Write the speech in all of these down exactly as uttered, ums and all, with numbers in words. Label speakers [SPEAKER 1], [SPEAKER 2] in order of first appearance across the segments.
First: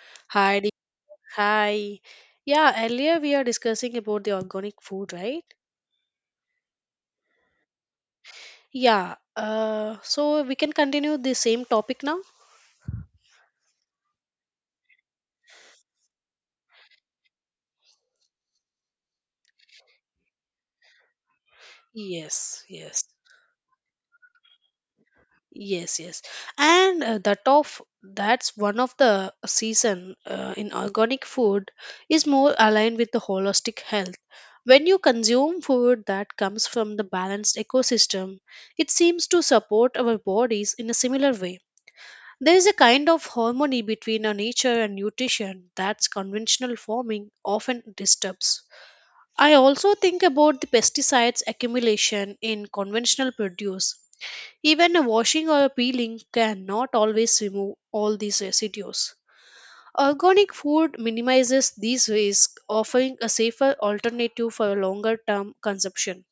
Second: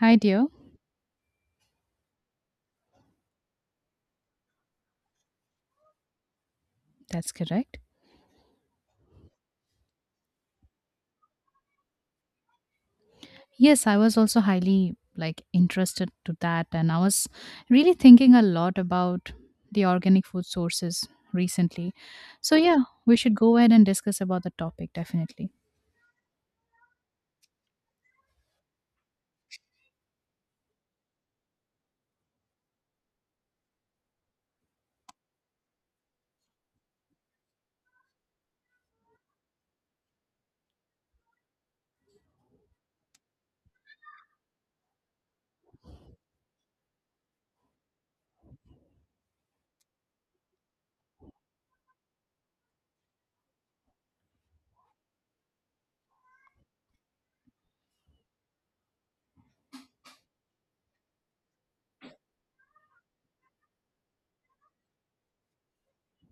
[SPEAKER 1] Hi, dear.
[SPEAKER 2] Hi, Dee- hi. Yeah, earlier we are discussing about the organic food, right?
[SPEAKER 1] That's correct.
[SPEAKER 2] Yeah. Uh, so we can continue the same topic now.
[SPEAKER 1] Yes, I was also highly like interested to that, and I was really thinking a lot about the organic food sources recently. So
[SPEAKER 2] Yes,
[SPEAKER 1] yeah,
[SPEAKER 2] yes,
[SPEAKER 1] we should go ahead and discuss about the topic definitely.
[SPEAKER 2] yes, yes. And uh, that of that's one of the season uh, in organic food is more aligned with the holistic health. When you consume food that comes from the balanced ecosystem, it seems to support our bodies in a similar way. There is a kind of harmony between our nature and nutrition that's conventional farming often disturbs. I also think about the pesticides accumulation in conventional produce. Even a washing or a peeling cannot always remove all these residues. Organic food minimizes these risks, offering a safer alternative for a longer term consumption.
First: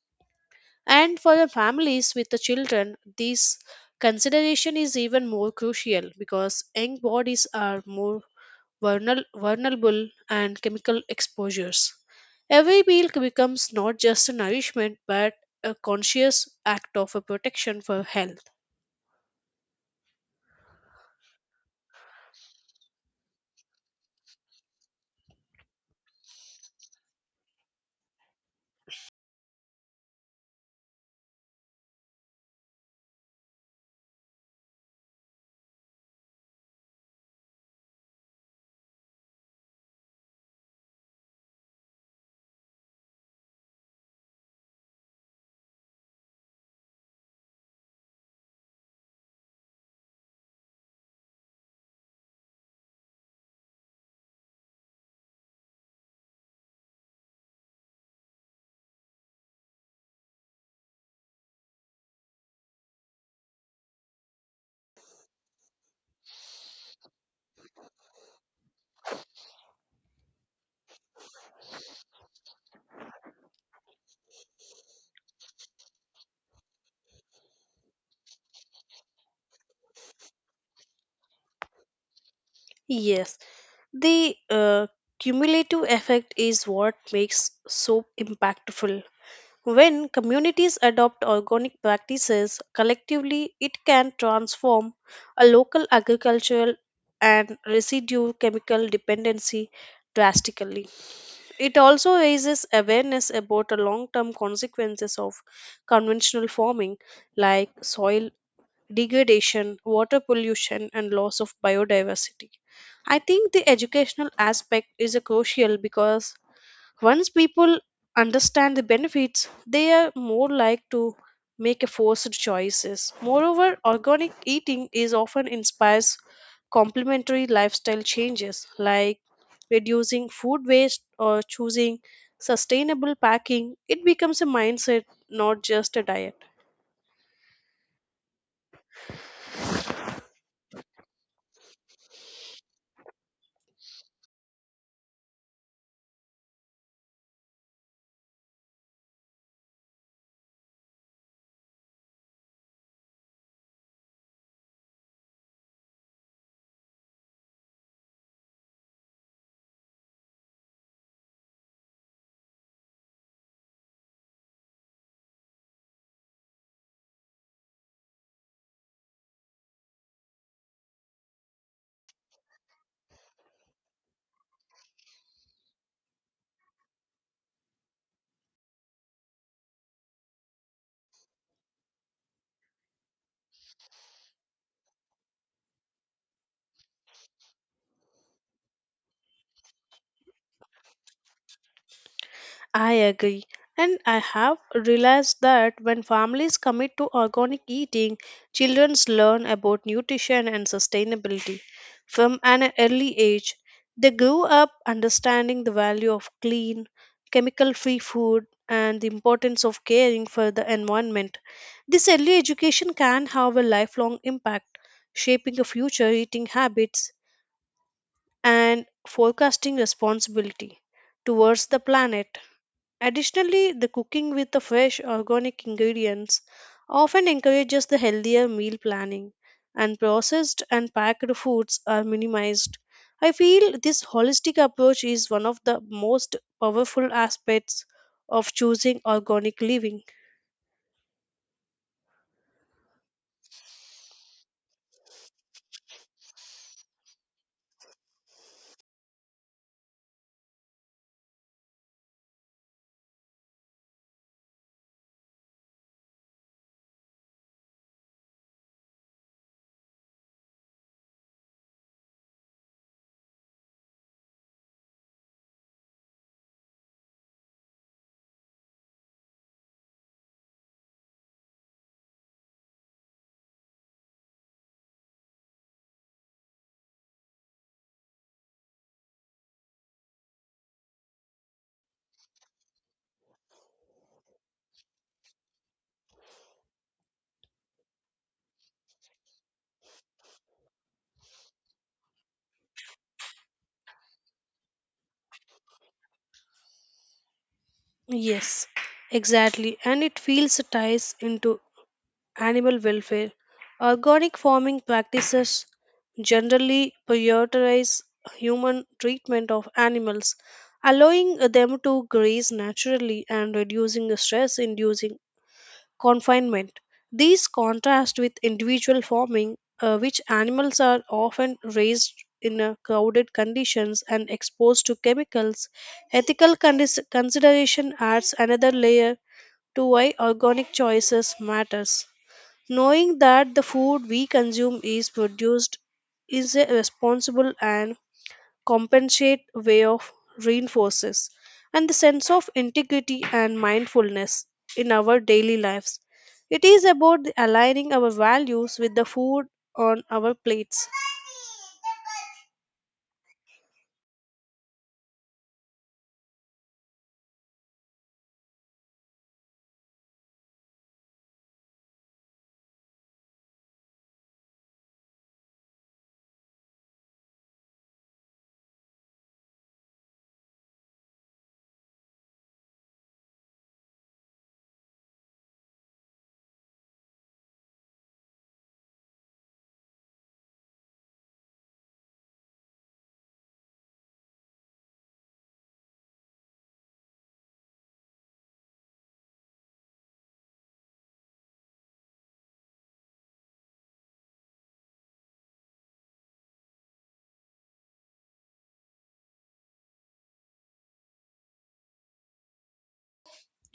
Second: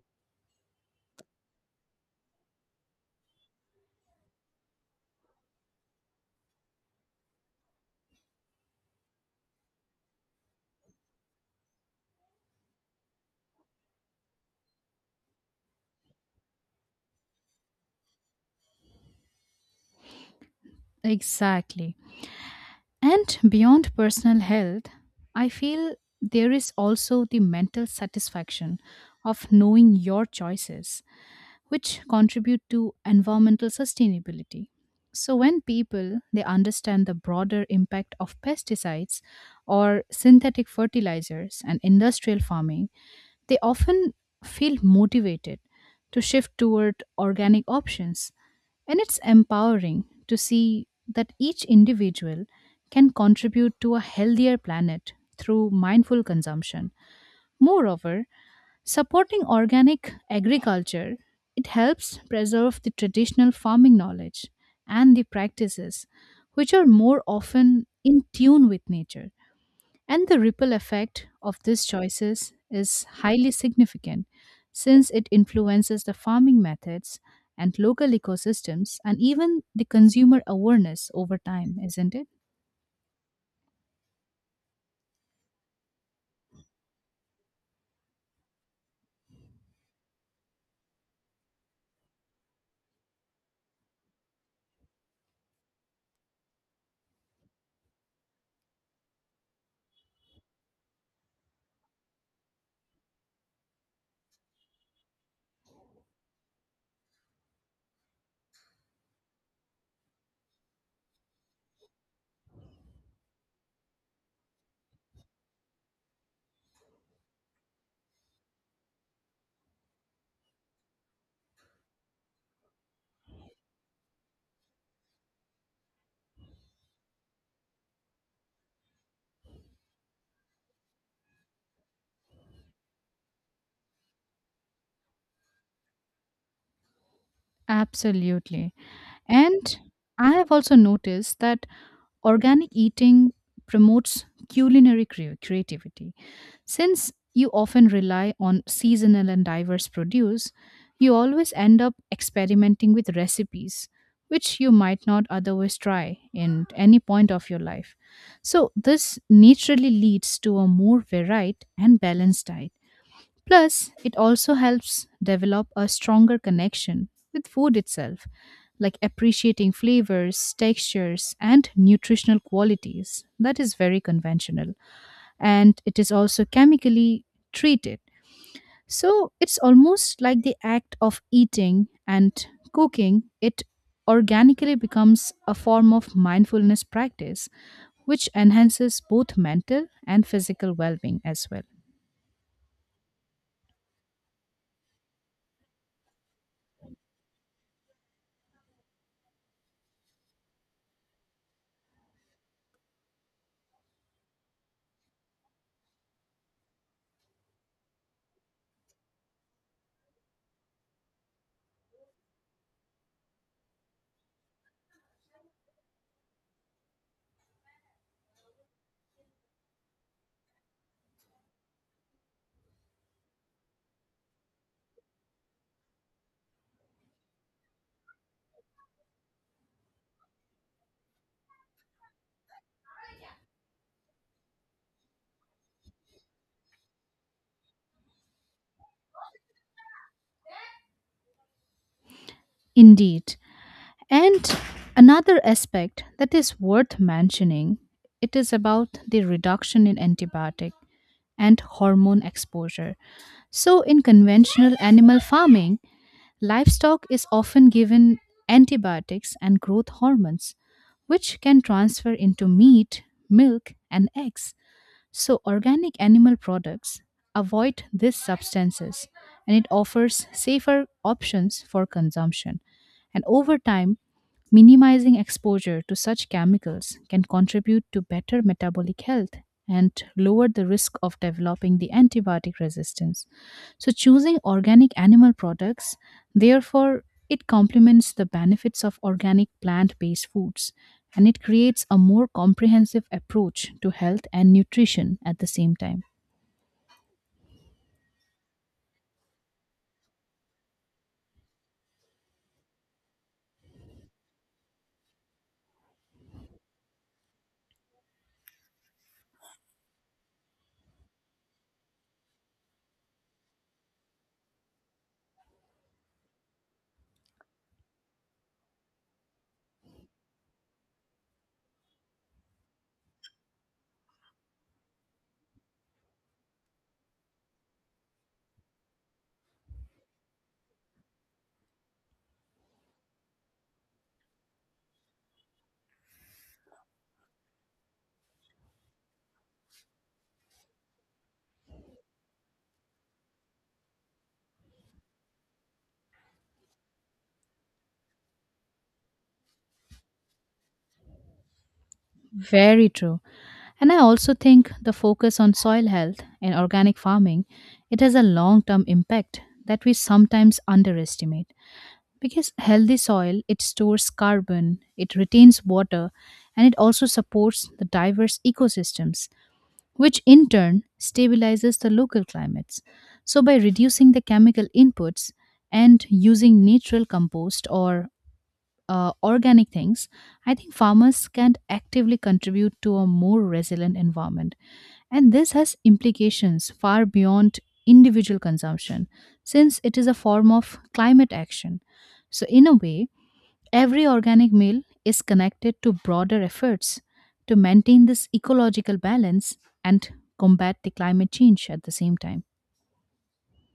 [SPEAKER 2] And for the families with the children, this consideration is even more crucial because young bodies are more vulner- vulnerable and chemical exposures. Every meal becomes not just a nourishment but a conscious act of a protection for health.
[SPEAKER 1] Exactly. And beyond personal health, I feel there is also the mental satisfaction of knowing your choices which contribute to environmental sustainability. So when people they understand the broader impact of pesticides or synthetic fertilizers and industrial farming, they often feel motivated to shift toward organic options. And it's empowering to see that each individual can contribute to a healthier planet through mindful consumption. Moreover, supporting organic agriculture, it helps preserve the traditional farming knowledge and the practices, which are more often in tune with nature. And the ripple effect of these choices is highly significant since it influences the farming methods and local ecosystems and even the consumer awareness over time, isn't it?
[SPEAKER 2] Yes, the uh, cumulative effect is what makes soap impactful. When communities adopt organic practices collectively, it can transform a local agricultural and residue chemical dependency drastically. It also raises awareness about the long term consequences of conventional farming, like soil degradation, water pollution, and loss of biodiversity. I think the educational aspect is a crucial because once people understand the benefits, they are more like to make a forced choices. Moreover, organic eating is often inspires complementary lifestyle changes like reducing food waste or choosing sustainable packing. It becomes a mindset, not just a diet.
[SPEAKER 1] Absolutely. And I have also noticed that organic eating promotes culinary cre- creativity. Since you often rely on seasonal and diverse produce, you always end up experimenting with recipes which you might not otherwise try in any point of your life. So, this naturally leads to a more varied and balanced diet. Plus, it also helps develop a stronger connection with food itself, like appreciating flavors, textures, and nutritional qualities. That is very conventional. And it is also chemically treated. So it's almost like the act of eating and cooking, it organically becomes a form of mindfulness practice, which enhances both mental and physical well being as well.
[SPEAKER 2] I agree. And I have realized that when families commit to organic eating, children learn about nutrition and sustainability from an early age. They grow up understanding the value of clean, chemical free food and the importance of caring for the environment. This early education can have a lifelong impact, shaping a future eating habits and forecasting responsibility towards the planet. Additionally, the cooking with the fresh organic ingredients often encourages the healthier meal planning, and processed and packed foods are minimized. I feel this holistic approach is one of the most powerful aspects of choosing organic living.
[SPEAKER 1] Indeed. And another aspect that is worth mentioning, it is about the reduction in antibiotic and hormone exposure. So in conventional animal farming, livestock is often given antibiotics and growth hormones which can transfer into meat, milk and eggs. So organic animal products avoid these substances and it offers safer options for consumption. And over time, minimizing exposure to such chemicals can contribute to better metabolic health and lower the risk of developing the antibiotic resistance. So, choosing organic animal products, therefore, it complements the benefits of organic plant based foods and it creates a more comprehensive approach to health and nutrition at the same time.
[SPEAKER 2] Yes, exactly, and it feels ties into animal welfare. Organic farming practices generally prioritize human treatment of animals, allowing them to graze naturally and reducing stress inducing confinement. These contrast with individual farming, uh, which animals are often raised in uh, crowded conditions and exposed to chemicals. Ethical condis- consideration adds another layer to why organic choices matters. Knowing that the food we consume is produced is a responsible and compensate way of reinforces and the sense of integrity and mindfulness in our daily lives. It is about the aligning our values with the food on our plates.
[SPEAKER 1] Very true. And I also think the focus on soil health and organic farming, it has a long-term impact that we sometimes underestimate. Because healthy soil, it stores carbon, it retains water, and it also supports the diverse ecosystems, which in turn stabilizes the local climates. So by reducing the chemical inputs and using natural compost or uh, organic things, I think farmers can actively contribute to a more resilient environment. And this has implications far beyond individual consumption, since it is a form of climate action. So, in a way, every organic meal is connected to broader efforts to maintain this ecological balance and combat the climate change at the same time.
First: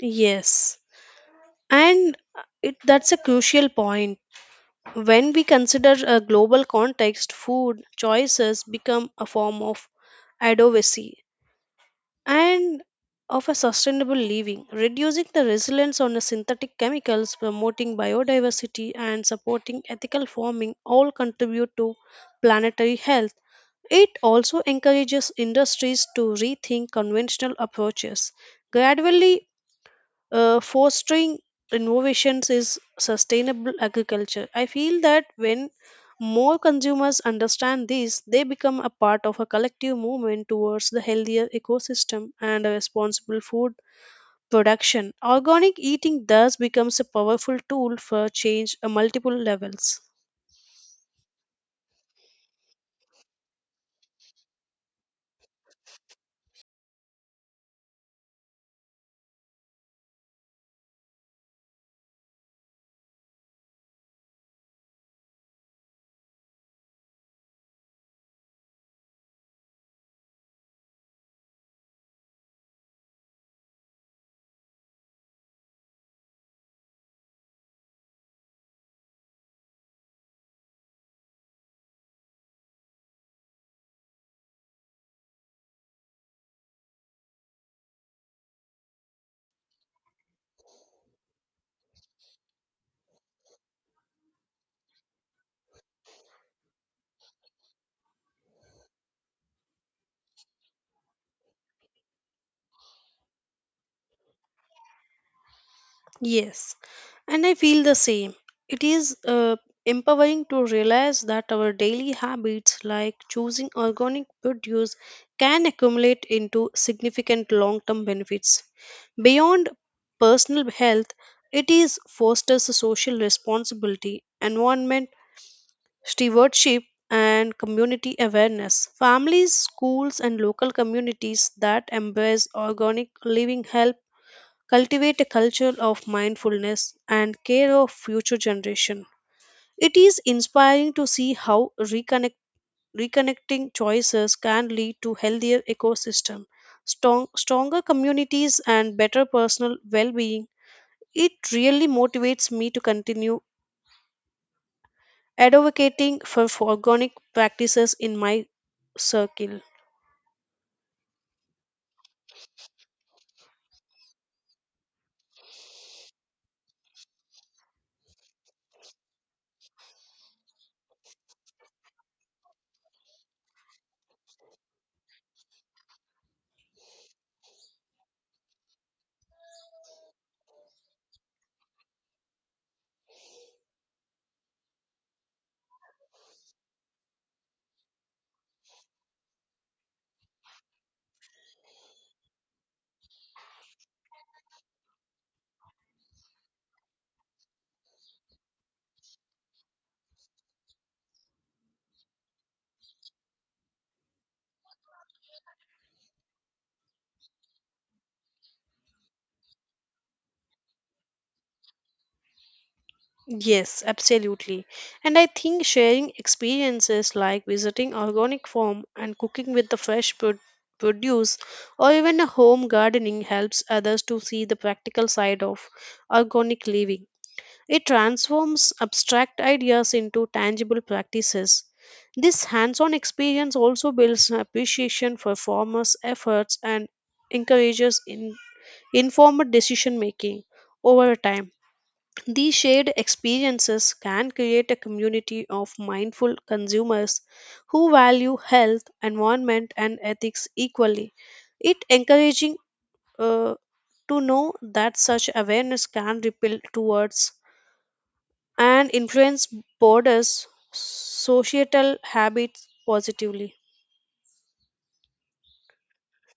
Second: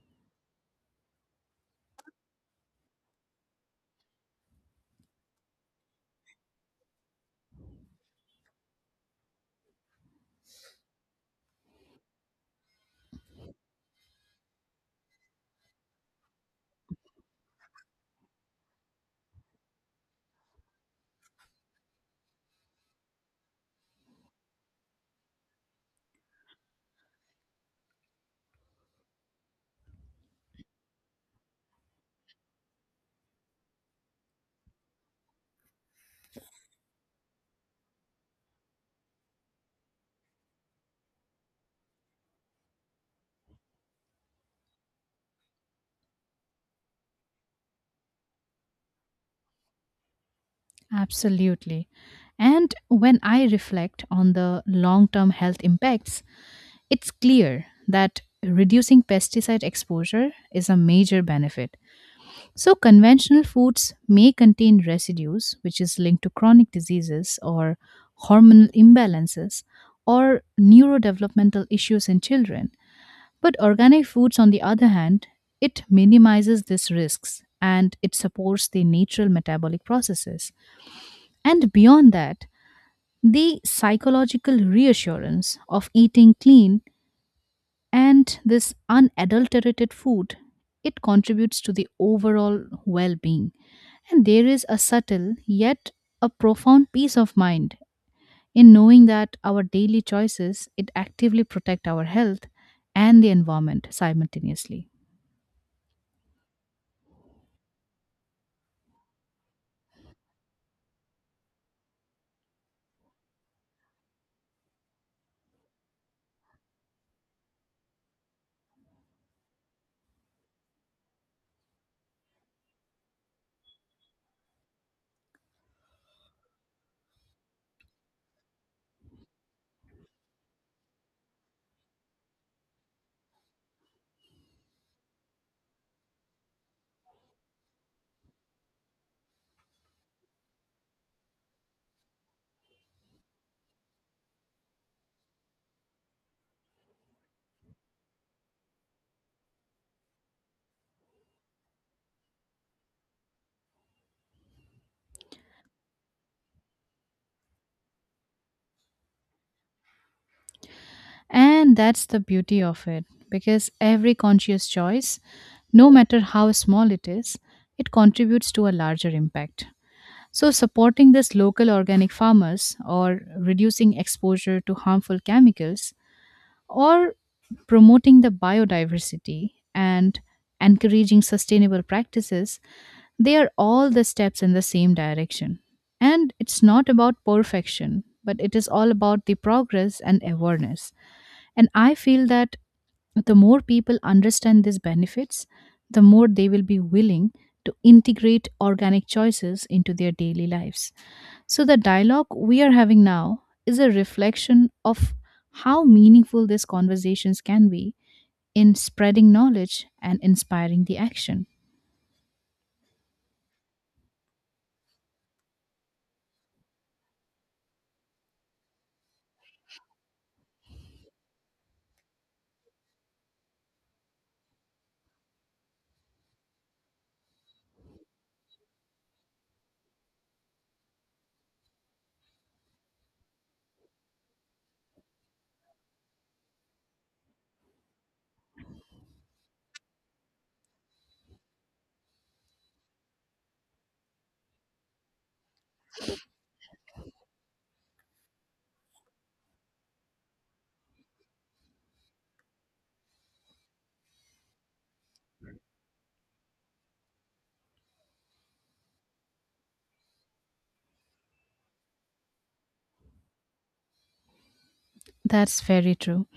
[SPEAKER 2] Yes, and it, that's a crucial point. When we consider a global context, food choices become a form of advocacy and of a sustainable living, reducing the reliance on the synthetic chemicals, promoting biodiversity, and supporting ethical farming all contribute to planetary health. It also encourages industries to rethink conventional approaches, gradually uh, fostering innovations is sustainable agriculture. I feel that when more consumers understand this, they become a part of a collective movement towards the healthier ecosystem and a responsible food production. Organic eating thus becomes a powerful tool for change at multiple levels.
[SPEAKER 1] Absolutely. And when I reflect on the long term health impacts, it's clear that reducing pesticide exposure is a major benefit. So, conventional foods may contain residues, which is linked to chronic diseases or hormonal imbalances or neurodevelopmental issues in children. But organic foods, on the other hand, it minimizes these risks and it supports the natural metabolic processes. And beyond that, the psychological reassurance of eating clean and this unadulterated food, it contributes to the overall well being. And there is a subtle yet a profound peace of mind in knowing that our daily choices it actively protect our health and the environment simultaneously.
[SPEAKER 2] Yes, and I feel the same. It is uh, empowering to realize that our daily habits, like choosing organic produce, can accumulate into significant long term benefits. Beyond personal health, it is fosters social responsibility, environment stewardship, and community awareness. Families, schools, and local communities that embrace organic living help cultivate a culture of mindfulness and care of future generation. It is inspiring to see how reconnect, reconnecting choices can lead to healthier ecosystem, strong, stronger communities and better personal well-being. It really motivates me to continue advocating for organic practices in my circle.
[SPEAKER 1] And that's the beauty of it because every conscious choice, no matter how small it is, it contributes to a larger impact. So, supporting this local organic farmers or reducing exposure to harmful chemicals or promoting the biodiversity and encouraging sustainable practices, they are all the steps in the same direction. And it's not about perfection, but it is all about the progress and awareness. And I feel that the more people understand these benefits, the more they will be willing to integrate organic choices into their daily lives. So, the dialogue we are having now is a reflection of how meaningful these conversations can be in spreading knowledge and inspiring the action.
[SPEAKER 2] Yes, absolutely. And I think sharing experiences like visiting organic farm and cooking with the fresh pro- produce or even a home gardening helps others to see the practical side of organic living. It transforms abstract ideas into tangible practices. This hands-on experience also builds an appreciation for farmers' efforts and encourages in informed decision making over time. These shared experiences can create a community of mindful consumers who value health, environment, and ethics equally. It encouraging uh, to know that such awareness can ripple towards and influence borders, societal habits positively.
[SPEAKER 1] That's very true.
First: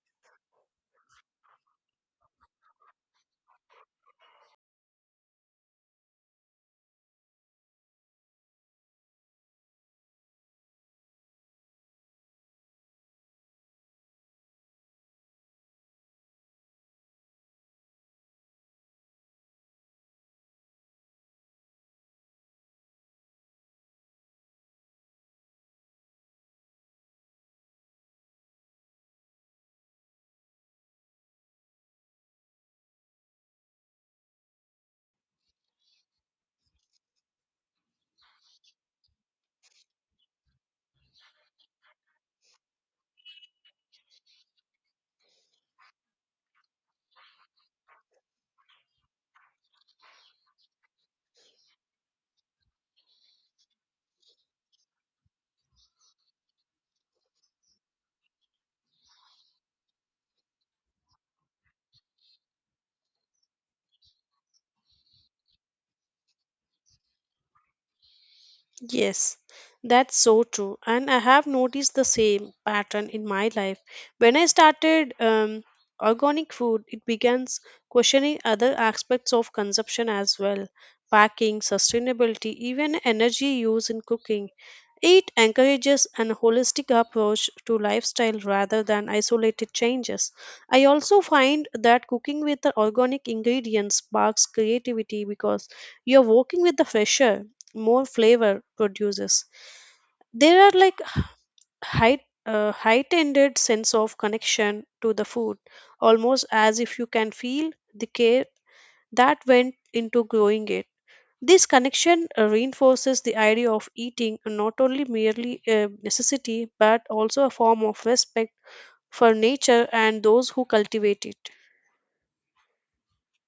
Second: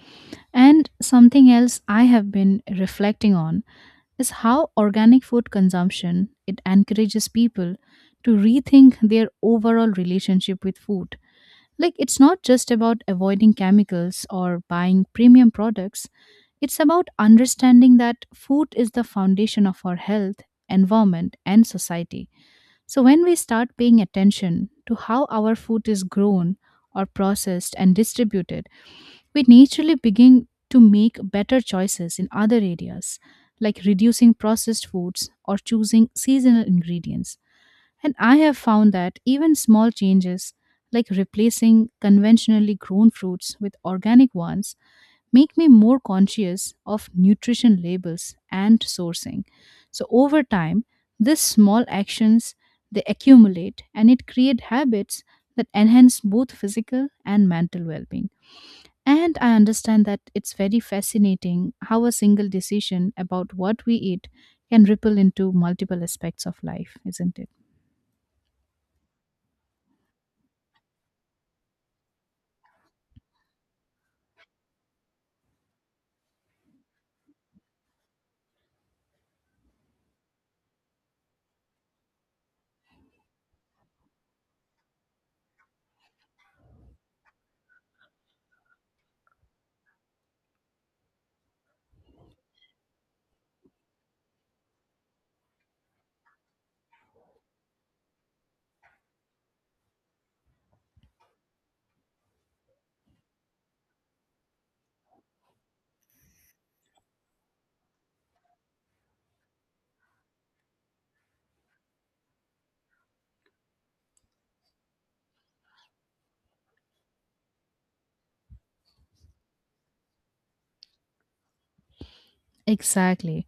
[SPEAKER 1] And something else I have been reflecting on is how organic food consumption it encourages people to rethink their overall relationship with food. Like, it's not just about avoiding chemicals or buying premium products, it's about understanding that food is the foundation of our health, environment, and society. So, when we start paying attention to how our food is grown or processed and distributed, we naturally begin to make better choices in other areas, like reducing processed foods or choosing seasonal ingredients. And I have found that even small changes, like replacing conventionally grown fruits with organic ones, make me more conscious of nutrition labels and sourcing. So over time, these small actions they accumulate and it create habits that enhance both physical and mental well-being. And I understand that it's very fascinating how a single decision about what we eat can ripple into multiple aspects of life, isn't it?
[SPEAKER 2] Yes, that's so true. And I have noticed the same pattern in my life. When I started um, organic food, it begins questioning other aspects of consumption as well packing, sustainability, even energy use in cooking. It encourages an holistic approach to lifestyle rather than isolated changes. I also find that cooking with the organic ingredients sparks creativity because you're working with the fresher, more flavor produces. There are like height. Uh, heightened sense of connection to the food, almost as if you can feel the care that went into growing it. This connection uh, reinforces the idea of eating not only merely a necessity but also a form of respect for nature and those who cultivate it.
[SPEAKER 1] Exactly.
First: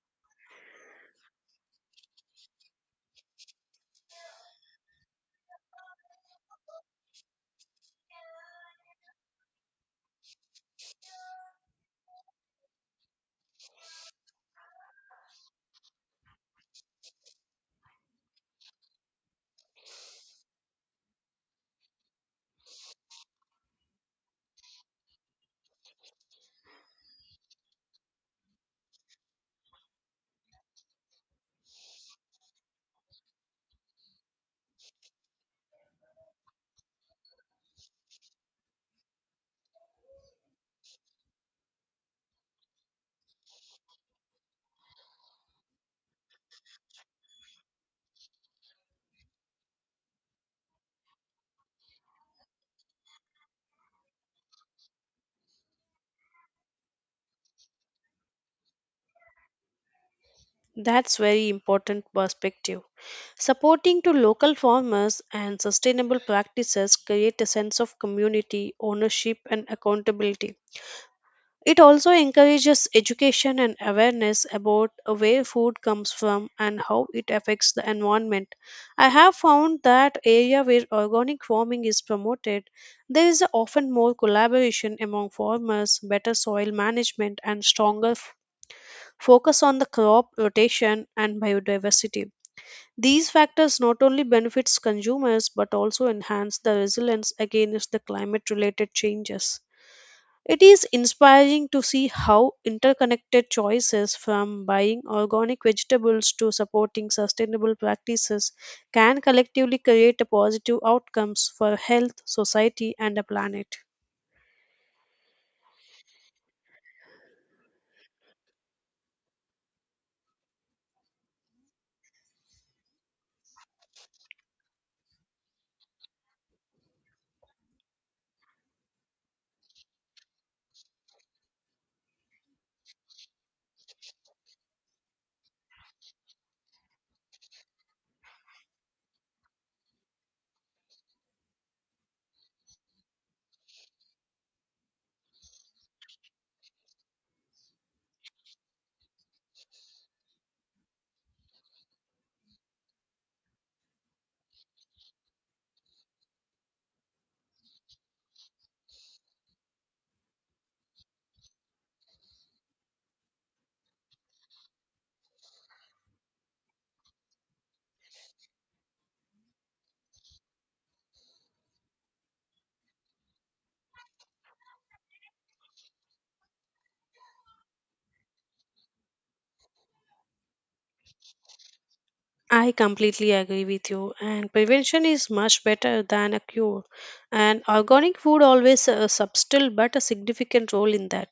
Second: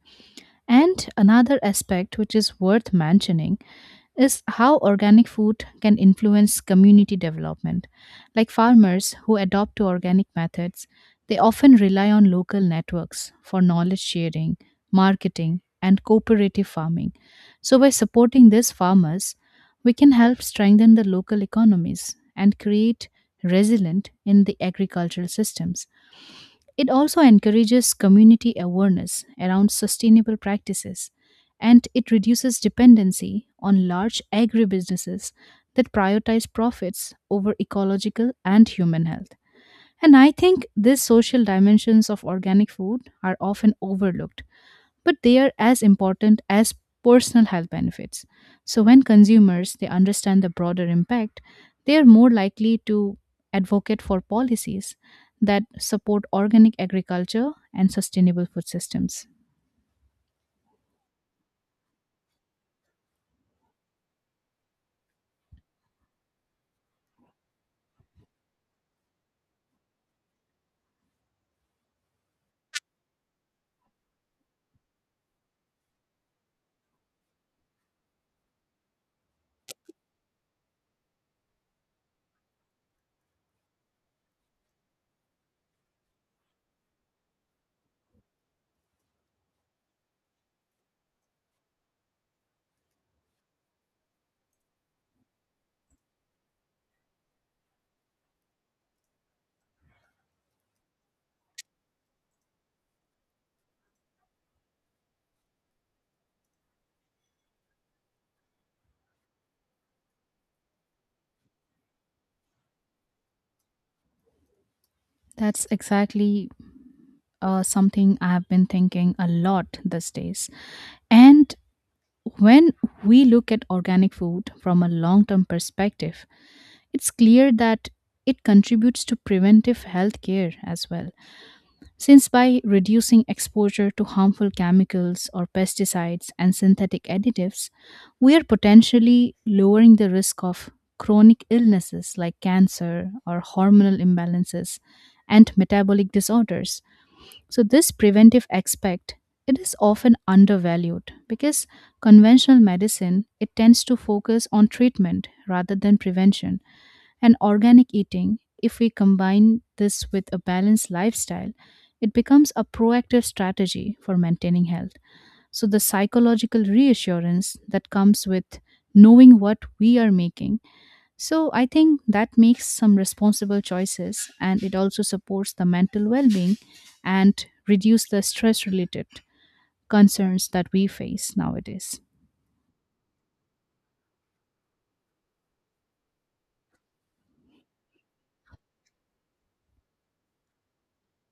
[SPEAKER 1] And another aspect which is worth mentioning is how organic food can influence community development. Like farmers who adopt to organic methods, they often rely on local networks for knowledge sharing, marketing, and cooperative farming. So, by supporting these farmers, we can help strengthen the local economies and create resilient in the agricultural systems. It also encourages community awareness around sustainable practices and it reduces dependency on large agribusinesses that prioritize profits over ecological and human health. And I think these social dimensions of organic food are often overlooked but they are as important as personal health benefits. So when consumers they understand the broader impact, they are more likely to advocate for policies that support organic agriculture and sustainable food systems.
[SPEAKER 2] That's very important perspective. Supporting to local farmers and sustainable practices create a sense of community, ownership and accountability. It also encourages education and awareness about where food comes from and how it affects the environment. I have found that area where organic farming is promoted, there is often more collaboration among farmers, better soil management, and stronger f- focus on the crop rotation and biodiversity. These factors not only benefits consumers but also enhance the resilience against the climate related changes. It is inspiring to see how interconnected choices from buying organic vegetables to supporting sustainable practices can collectively create a positive outcomes for health, society and the planet.
[SPEAKER 1] That's exactly uh, something I have been thinking a lot these days. And when we look at organic food from a long term perspective, it's clear that it contributes to preventive health care as well. Since by reducing exposure to harmful chemicals or pesticides and synthetic additives, we are potentially lowering the risk of chronic illnesses like cancer or hormonal imbalances and metabolic disorders. So this preventive aspect it is often undervalued because conventional medicine it tends to focus on treatment rather than prevention and organic eating, if we combine this with a balanced lifestyle, it becomes a proactive strategy for maintaining health. So, the psychological reassurance that comes with knowing what we are making. So, I think that makes some responsible choices and it also supports the mental well being and reduce the stress related concerns that we face nowadays.
[SPEAKER 2] I completely agree with you and prevention is much better than a cure and organic food always a subtle but a significant role in that.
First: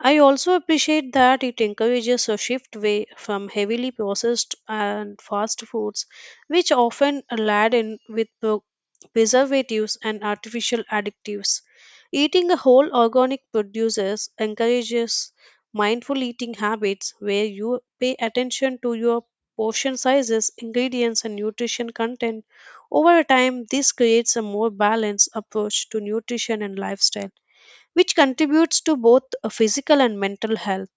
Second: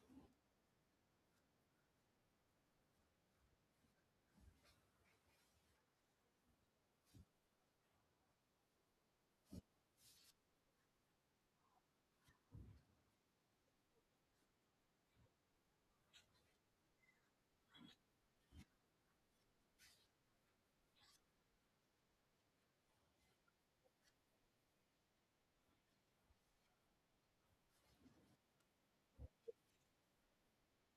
[SPEAKER 2] I also appreciate that it encourages a shift away from heavily processed and fast foods, which often are laden with pro- preservatives and artificial additives. Eating a whole organic produces encourages mindful eating habits where you pay attention to your portion sizes, ingredients, and nutrition content. Over time, this creates a more balanced approach to nutrition and lifestyle which contributes to both uh, physical and mental health.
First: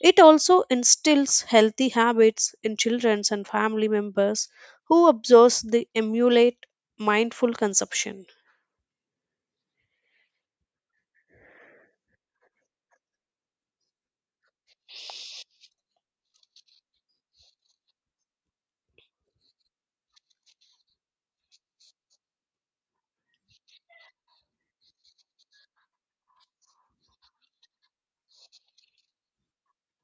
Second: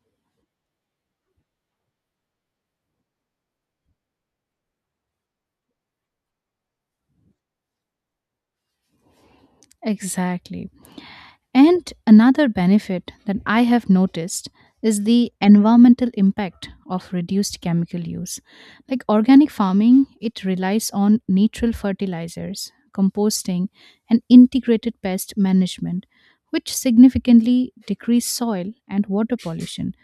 [SPEAKER 2] It also instills healthy habits in children and family members who observes the emulate mindful consumption.
[SPEAKER 1] Exactly. And another benefit that I have noticed is the environmental impact of reduced chemical use. Like organic farming, it relies on natural fertilizers, composting, and integrated pest management, which significantly decrease soil and water pollution.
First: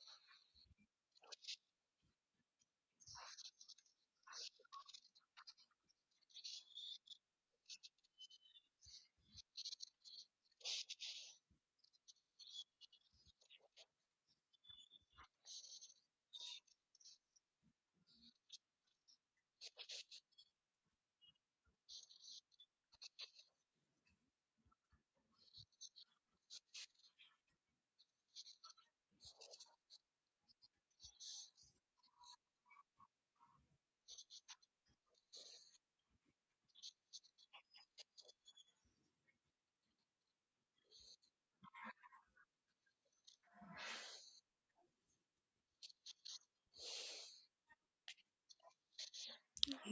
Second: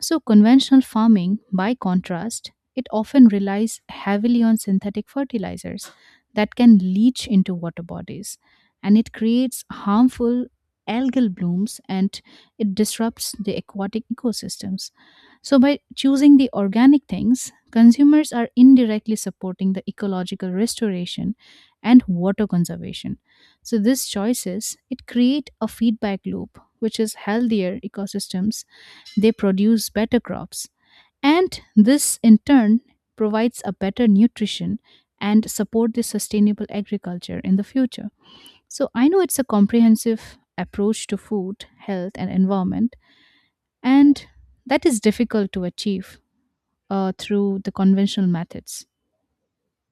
[SPEAKER 1] So, conventional farming, by contrast, it often relies heavily on synthetic fertilizers that can leach into water bodies and it creates harmful algal blooms and it disrupts the aquatic ecosystems. So, by choosing the organic things, consumers are indirectly supporting the ecological restoration and water conservation. So, these choices it create a feedback loop, which is healthier ecosystems they produce better crops. And this, in turn, provides a better nutrition and support the sustainable agriculture in the future. So I know it's a comprehensive approach to food, health, and environment, and that is difficult to achieve uh, through the conventional methods.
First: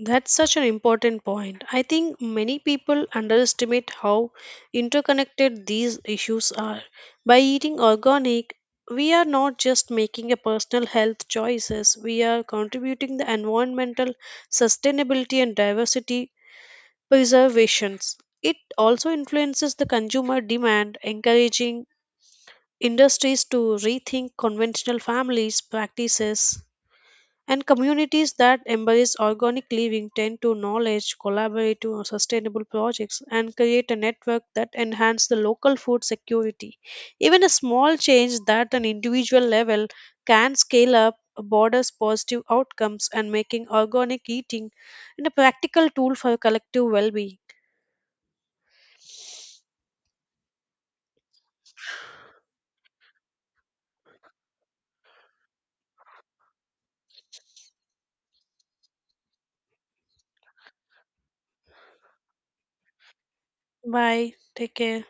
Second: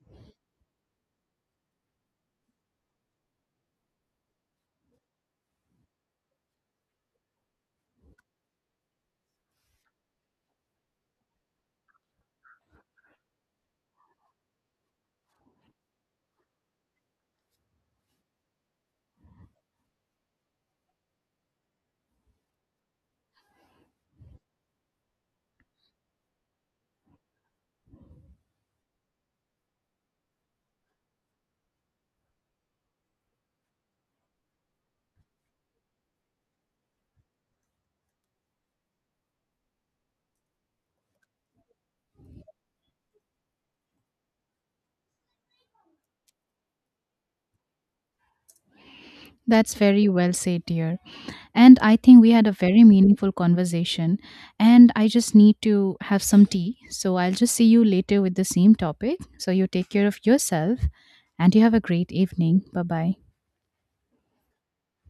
[SPEAKER 2] That's such an important point. I think many people underestimate how interconnected these issues are. By eating organic, we are not just making a personal health choices, we are contributing the environmental sustainability and diversity preservations. It also influences the consumer demand, encouraging industries to rethink conventional families practices and communities that embrace organic living tend to knowledge collaborative or sustainable projects and create a network that enhance the local food security even a small change that an individual level can scale up borders positive outcomes and making organic eating and a practical tool for collective well-being.
[SPEAKER 1] That's very well said, dear. And I think we had a very meaningful conversation. And I just need to have some tea. So I'll just see you later with the same topic. So you take care of yourself and you have a great evening. Bye bye.
[SPEAKER 2] Bye. Take care.